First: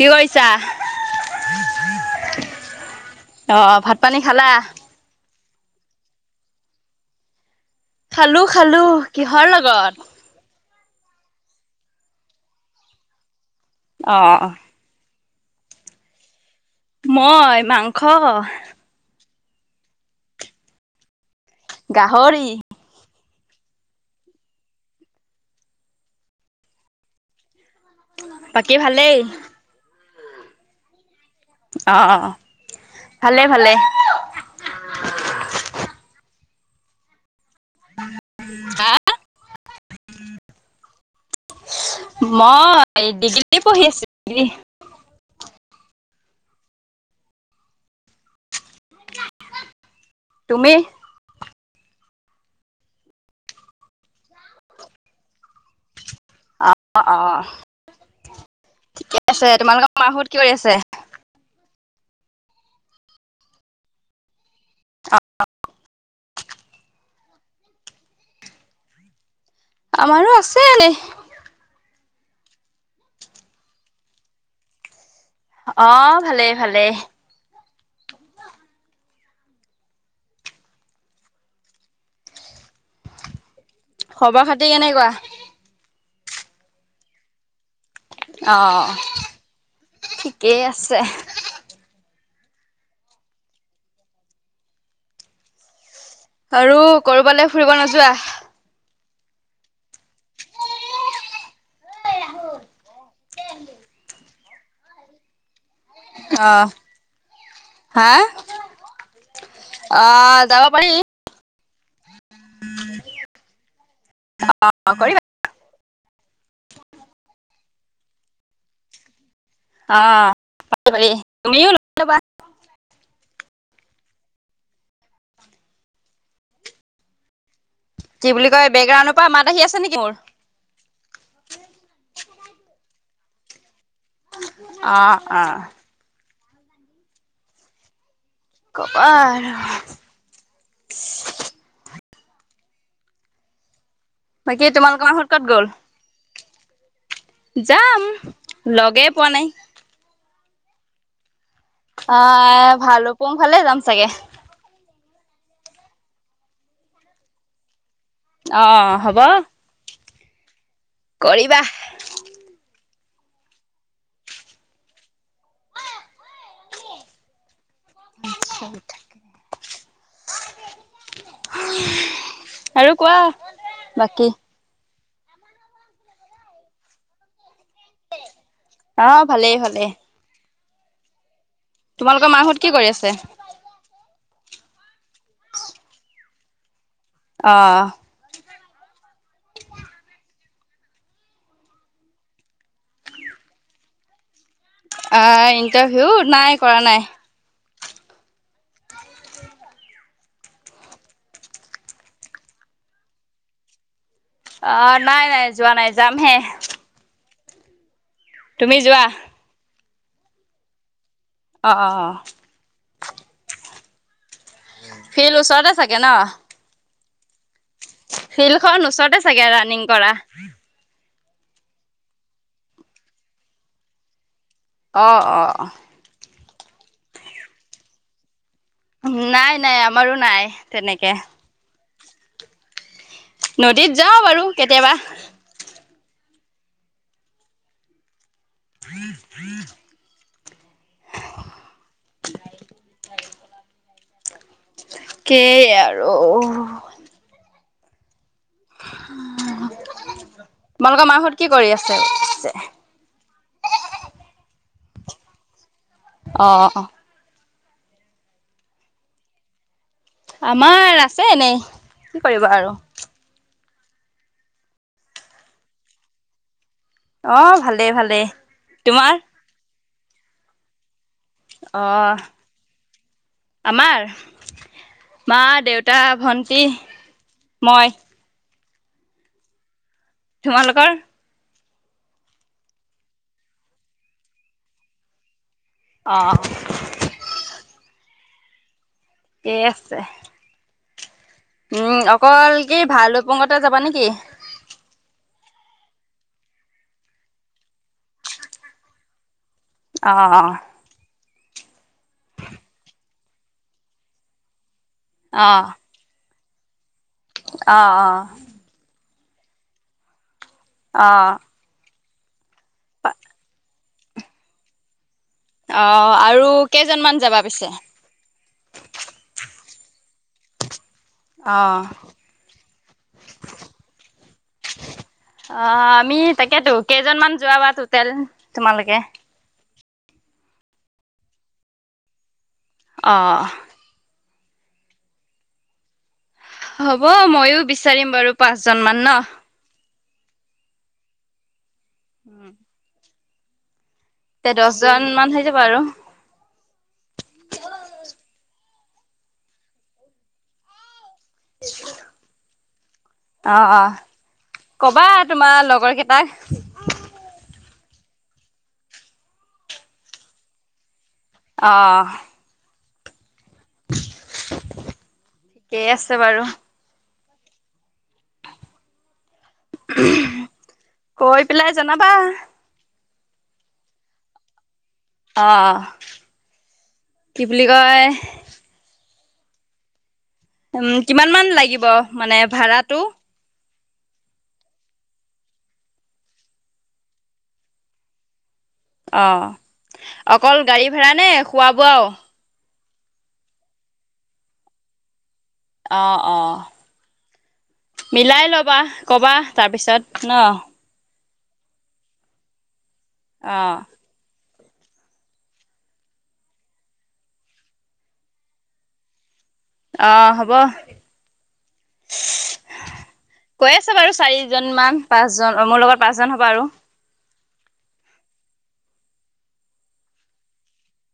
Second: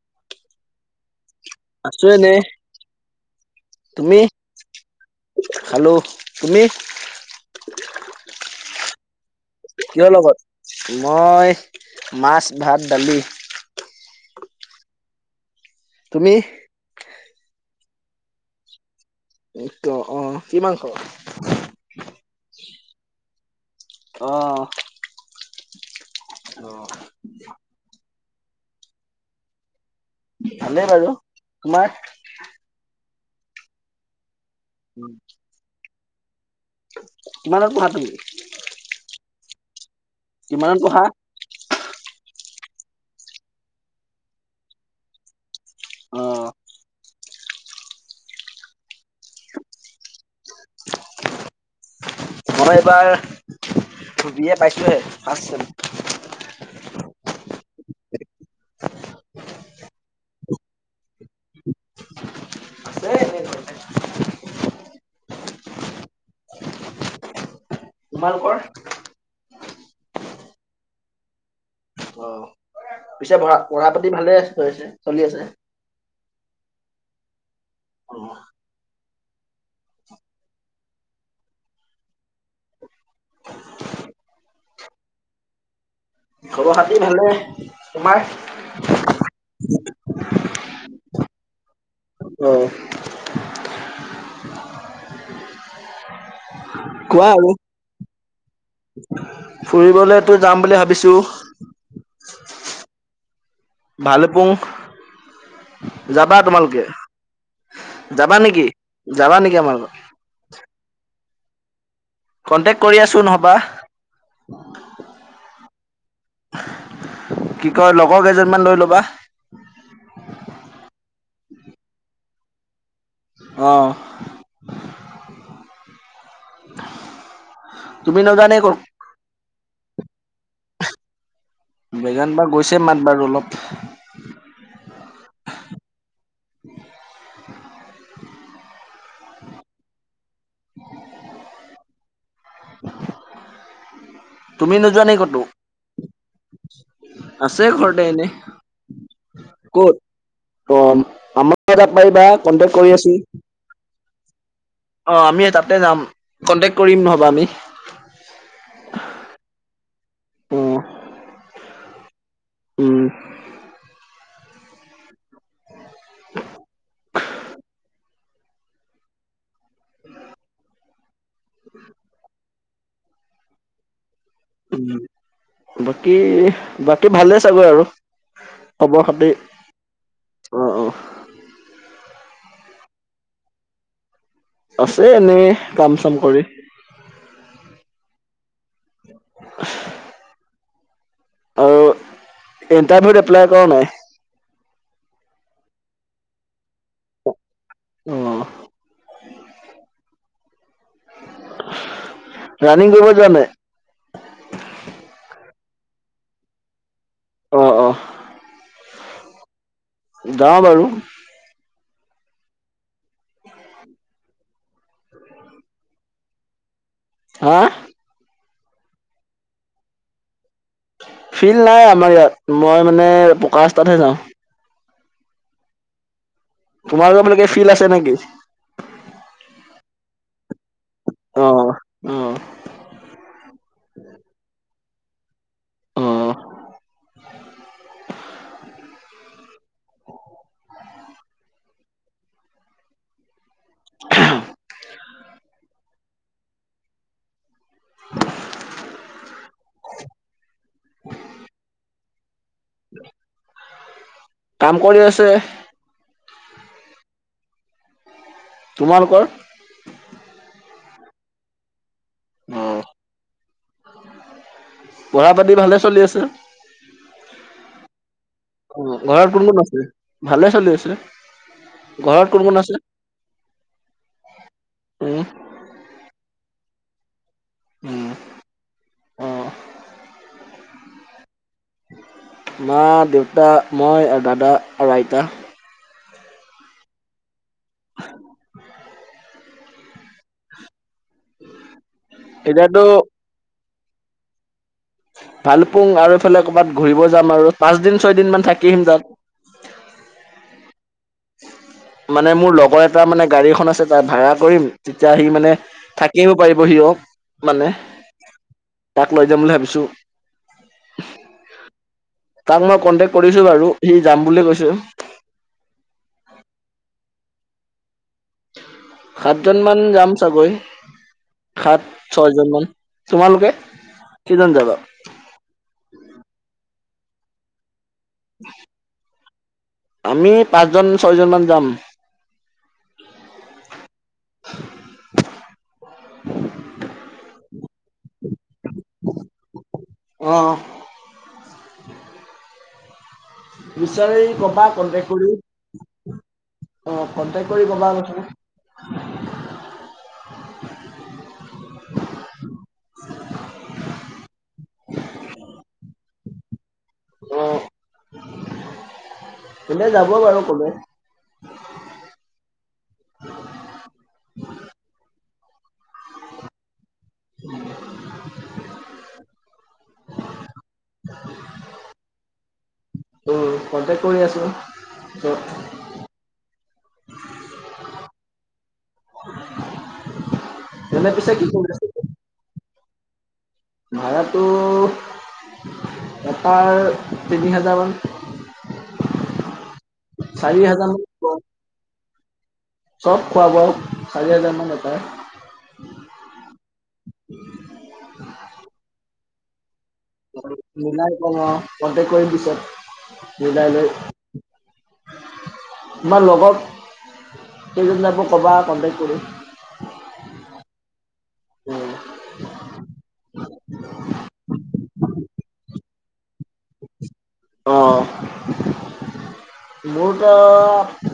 কি কৰিছা। আছো এনেই [unintelligible] আহ ভাত পানী খালা হেল্ল' তুমি খালো খালো কি কিহৰ লগত মই মাছ, ভাত, দালি অ। তুমি মই মাংস এই ত অ কিমান খবৰ। গাহৰি অ অ। বাকী ভালেই ভালে বাৰু তোমাৰ অ ভালে ভালে [unintelligible] মানে ক হাতৰি [unintelligible] কিমানত পঢ়া। অ ডিগ্ৰী পঢ়ি আছোঁ। অ তুমি মই এইবাৰ বি এ পাইছোঁহে ফাৰ্ষ চেম অ অ। ঠিকে আছে তোমালোকৰ মাহত কি কৰি আছে আছে ন অ তোমালোকৰ আমাৰো আছে এনেই অ, পিছে পঢা পঢ়া পাতি ভালেছে চলি আছে। ভালে - ভালে। অ', এতিয়া কেনেকুৱা। ঘৰ হাতে ভালে তোমাৰ অ ঠিকেই আছে। অ', আৰু কৰবালৈ ফুৰিব নোযোৱা। ফুৰিবলেতো যাম বুলি ভাবিছো। ভালে পুং যাবা অ তোমালোকে? হা? যাবা নেকি - যাবা নেকি আমাৰ অ যাব পাৰি। কনটেকট কৰি আছো নহ'বা। অ, কৰিবা। [unintelligible] কি কয় লগৰ কেইজনোৰ মান লৈ লবা। অ' তুমিও লৈ লবা। অহ ', কি বুলি কয় বেকগ্ৰাউণ্ডৰ পৰা মাত আহি আছে নেকি মোৰ। বেজান বা গৈছে মাত বাৰু অলপ। অহ - অহ। [inaudible] ক'ব আৰু। [inaudible] বাকী তুমি নোযোৱা তোমালোকৰ নে মাহত কতো? ক'ত গ'ল আছে যাম ঘৰতে এনে লগে পোৱা নাই ক'ত অ, আমাৰ পাৰিবা আহ কনটেক্ট কৰি আছো। ভালুপুং ফালে যাম চাগে অ, আমি তাতে যাম কন্টেক কৰিম নহ'বা আমি। অহ, হ'ব। অ কৰিবা। উম, [unintelligible] [unintelligible] উম, অ [unintelligible] উম, [unintelligible] আৰু কোৱা বাকী। বাকী- বাকী ভালে চাগৈ আৰু খবৰ অ, খাতি ভালেই - ভালেই। অ- অ। তোমালোকৰ মা হত কি কৰি আছে। আছে এনে কাম চাম কৰি। অহ ', আৰু ইণ্টাৰভিউত এপ্লাই কৰা নাই? আহ ইণ্টাৰভিউ নাই কৰা নাই। আহ। ৰাণিং কৰিব যোৱা নাই। অ নাই নাই যোৱা নাই যামহে। অ অ। তুমি যোৱা? যাও বাৰু। অ। ফিল ওচৰতে চাগে ন। হা- ফিল্ড খন ওচৰতে চাগে ৰানিং কৰা। ফিল্ড নাই আমাৰ ইয়াত মই মানে পকা ৰাস্তা তে যাওঁ। আহ অ। তোমাৰলোকৰ ফালে ফিল আছে নেকি? নাই নাই আমাৰো নাই তেনেকে। অঁ। নদীত যাওঁ বাৰু কেতিয়াবা। অ। [unintelligible] [unintelligible] সেই আৰু। [unintelligible] তোমালোকৰ মাহহত কি কৰি আছে? [inaudible] কাম কৰি আছে। অ অ। তোমালোকৰ? আমাৰ আছে এনেই কি কৰিব আৰু। অ' পঢ়া পাতি ভালে চলি আছে। অ', ভালেই ভালেই। অ তোমাৰ? ঘৰত পোন কোন আছিল ভালে চলি আছে। অ', ঘৰত কোন কোন আছে? আমাৰ উম মা, দেউতা ভন্টি মই। আহ। তোমালোকৰ? মা দেউতা মই আৰু দাদা আৰু আইতা। আহ। [unintelligible] ঠিকে আছে। উম অকল কি এতিয়াতো ভালুকপুংতে যাবা নেকি? ভালুকপুং আৰু এইফালে কৰ'ৰবাত ঘূৰিব যাম আৰু পাঁচদিন ছয় দিন ম থাকি আহিম তাত। অ। মানে মোৰ লগৰ এটা মানে গাড়ীখন আছে তাত ভাড়া কৰিম। তেতিয়া সি মানে থাকিয়ও পাৰিব সিও। আহ আহ। তাক লৈ যাম বুলি ভাবিছোঁ। আহ। তাক মই কন্টেক্ট কৰিছো বাৰু সি যাম বুলি কৈছে। অ আৰু কেইজনমান যাবা পিছে? সাতজন মান যাম চাগৈ। সাত অ' ছয়জন মান, তোমালোকে কেইজন যাবা? আ, আমি তাকেতো কেইজনমান যোৱাাবা টুটেল তোমালোকে। আমি পাঁচজন ছয়জনমানান যাম। অ'। হ'ব ময়ো বিচাৰিম বাৰু পাঁচ জন মান ন? অহ। উম। বিচাৰি কবা কণ্টেকট মান কৰি, হৈ যাব আৰু অ' কন্টেক কৰি কবা অলপ চলপ। [unintelligible] অ', অ', কবা তোমাৰ লগৰ কেইটাক। অ', সিহিন্তে কোলে যাব বাৰু কলে। অহ। [unintelligible] ঠিকেই আছে বাৰু। কৈ পেলাই জনাবা। উম কন্টেক কৰি আছো। অ', অ', কি বুলি কয়? উম, এনে কিমান পিছে কি মান কৰি লাগিব আছে মানে ভাড়াটো? ভাড়াটো, এটাৰ তিনি হাজাৰমান। অ' অকল গাড়ী হাজাৰ মান ভাড়া নে খোৱা বোৱাও? চব খোৱাও চাৰি হাজাৰমান এটাই। অ' অ' [unintelligible] মিলাই ল'বা কবা তাৰ পিছত। মিলাই কম অ' কনটেক্ট কৰিম পিছত, মিলাই অঁ লৈ। [unintelligible] তোমাৰ লগত কেইজন যাব ক'বা কণ্টেক কৰি। অ' হ'ব। কৈ আছে বাৰু চাৰিজন মান পাঁচজন মোৰ লগত পাঁচজন হ'ব আৰু। অ'। মোৰতো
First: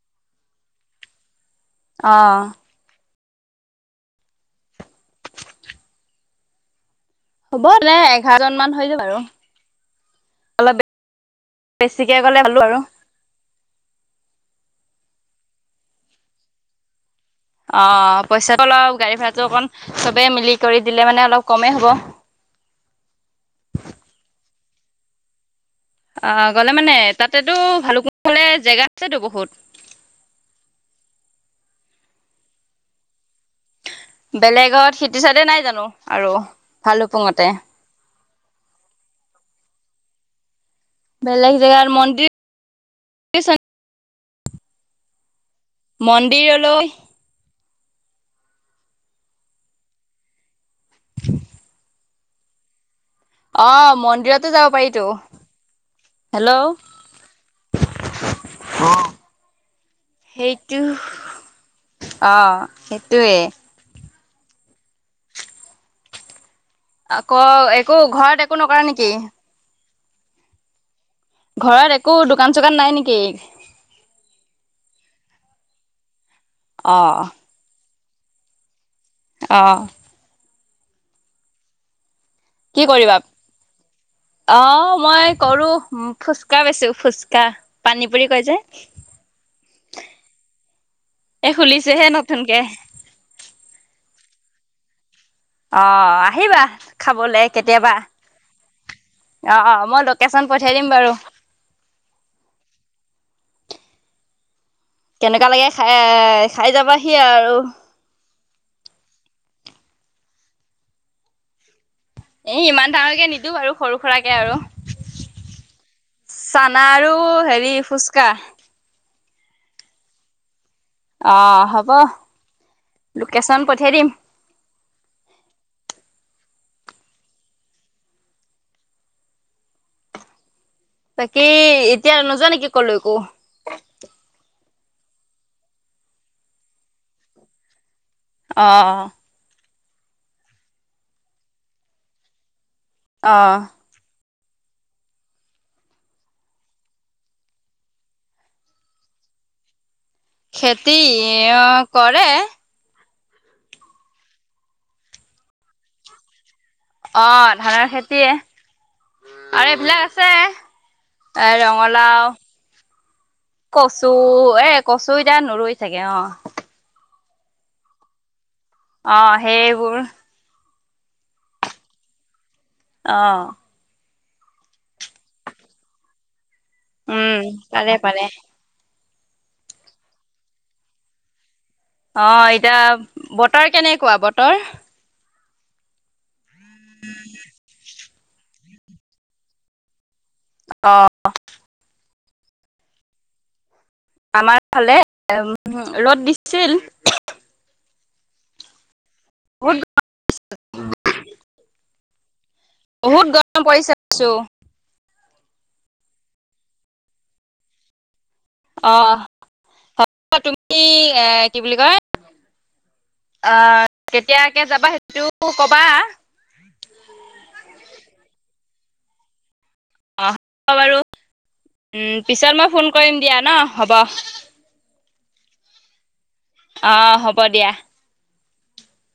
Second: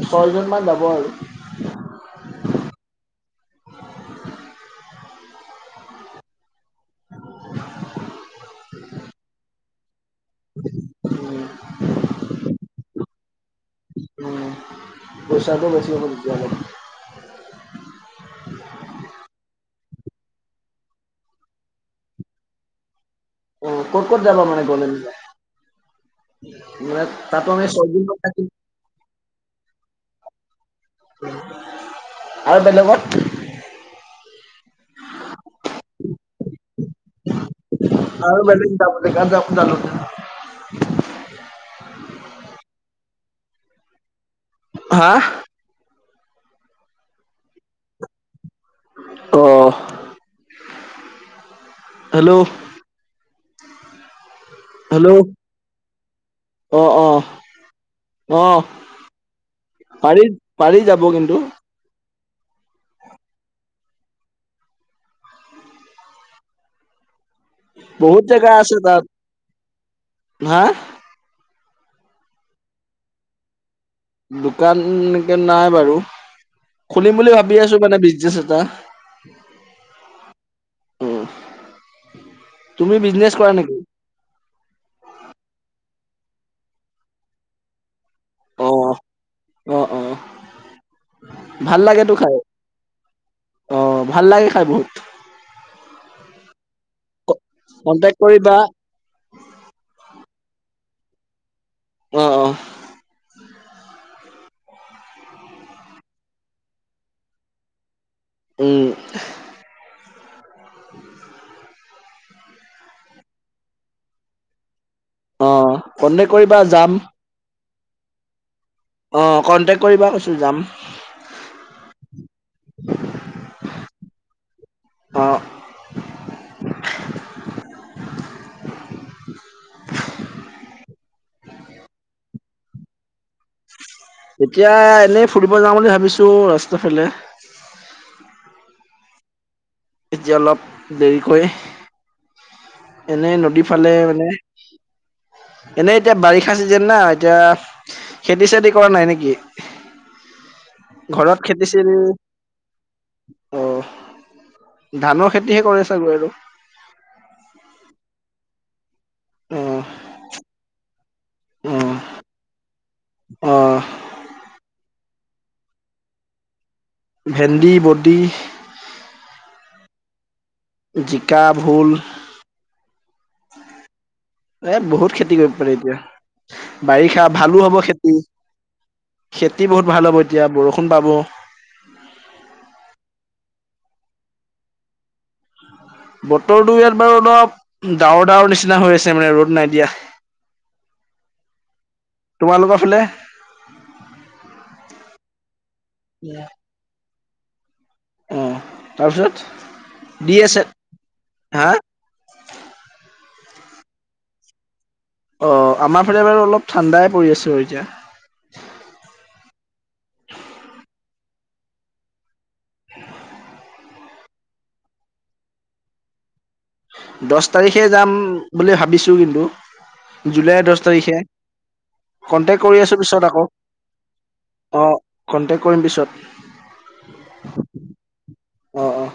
ছয়জনমান যাব আৰু। অ'। [unintelligible] চাৰিজন আৰু অলপ বেছিকে গলে ভালো আৰু। উ, পইচাটো বেছি হ'ব তেতিয়াহলে। অ' পইচাটো অলপ গাড়ী ভাড়াটো অকণ চবে মিলি কৰি দিলে মানে অলপ কমেই হ'ব। অ' ক'ত ক'ত যাবা মানে গলে মানে। অ' গ'লে মানে তাতো তাতেতো আমি ছয়দিন ভালুকপুং মান ফালে থাকিম জেগা আছেতো বহুত। আৰু বেলেগত? বেলেগত সিটো চাইডে নাই জানো আৰু ভালুুকপুঙতে। [unintelligible] বেলেগ জেগাত মন্দিৰ [unintelligible] হা? মন্দিৰলৈ। অ'। [unintelligible] হেল্ল। অ' মন্দিৰতো যাব পাৰিতো। হেল্ল' হেল্ল' অ', অ', অ'। পাৰি সেইটো পাৰি যাব কিন্তু অ সেইটোৱে আকৌ একো বহুত ঘৰত জেগা একো আছে নকৰা তাত নেকি হা ঘৰত একো দোকান চোকান নাই নেকি দোকান এনেকে নাই বাৰু খুলিম অ', বুলি ভাবি আছো মানে বিজ বিজনেছ এটা অ উ কি কৰিবা অ মই কৰো ফুচকা বেচো ফুচকা পানী পুৰী কয় অ অ অ যে এ ভাল খুলিছেহে লাগেতো খাই নতুনকে অ ভাল লাগে খাই বহুত অ আহিবা খাবলৈ কেতিয়াবা কন্টেক্ট কৰিবা অ মই লোকেশচন পঠিয়াই দিম বাৰু অ অ কেনেকুৱা লাগে খাই এ খাই যাবাহি আৰু উম এ ইমান ডাঙৰকে নিদো বাৰু সৰু সুৰাকে আৰু অ কন্টেক্ট কৰিবা চানা যাম আৰু হেৰি ফুচকা অ কণ্টেক্ট কৰিবা কৈছোঁ যাম অ হ'ব লোকেচন পঠিয়াই দিম অ বাকী এতিয়া নোযোৱা নেকি কলৈকো এতিয়া এনেই ফুৰিব যাওঁ বুলি ভাবিছো ৰাস্তা ফালে অ এতিয়া অলপ দেৰিকৈ এনেই অ', নদীৰ ফালে মানে এনেই এতিয়া বাৰিষা চিজন না এতিয়া খেতি চেতি কৰা নাই নেকি খেতি ঘৰত খেতি অ চেতি কৰে অ ধানৰ খেতিহে কৰে চাগৈ আৰু অ ধানৰ খেতিয়ে অ আৰু এইবিলাক আছে এ অ ৰঙালাও অ কচু এ কচু এতিয়া নোৰো চাগে অ ভেণ্ডি বডি বোৰ জিকা ভোল অ ইয়াত বহুত খেতি কৰিব পাৰে এতিয়া বাৰিষা উম, ভালো হব পাৰে খেতি পাৰে খেতি বহুত ভাল হ'ব এতিয়া বৰষুণ পাব অ এতিয়া বতৰ কেনেকুৱা বতৰ বতৰটো ইয়াত বাৰু অলপ ডাৱৰ ডাৱৰ নিচিনা হৈ আছে মানে ৰ'দ নাই দিয়া অ তোমালোকৰ ফালে আমাৰ ফালে উ ৰ'দ দিছিল উম বহুত তাৰপিছত দি আছে হা [unintelligible] অ আমাৰ ফালে বাৰু অলপ ঠাণ্ডাই পৰি আছে এতিয়া অ হব তুমি এ কি বুলি কয় অ' কেতিয়াকে যাবা সেইটো কবা। দহ তাৰিখে যাম বুলি ভাবিছো কিন্তু অ জুলাইৰ হ'ব দহ বাৰু তাৰিখে। উম পিছত কন্টেক্ট মই কৰি ফোন আছো কৰিম পিছত দিয়া আকৌ ন হ'ব। অ কন্টেক্ট কৰিম পিছত। অ হ'ব দিয়া অ' অ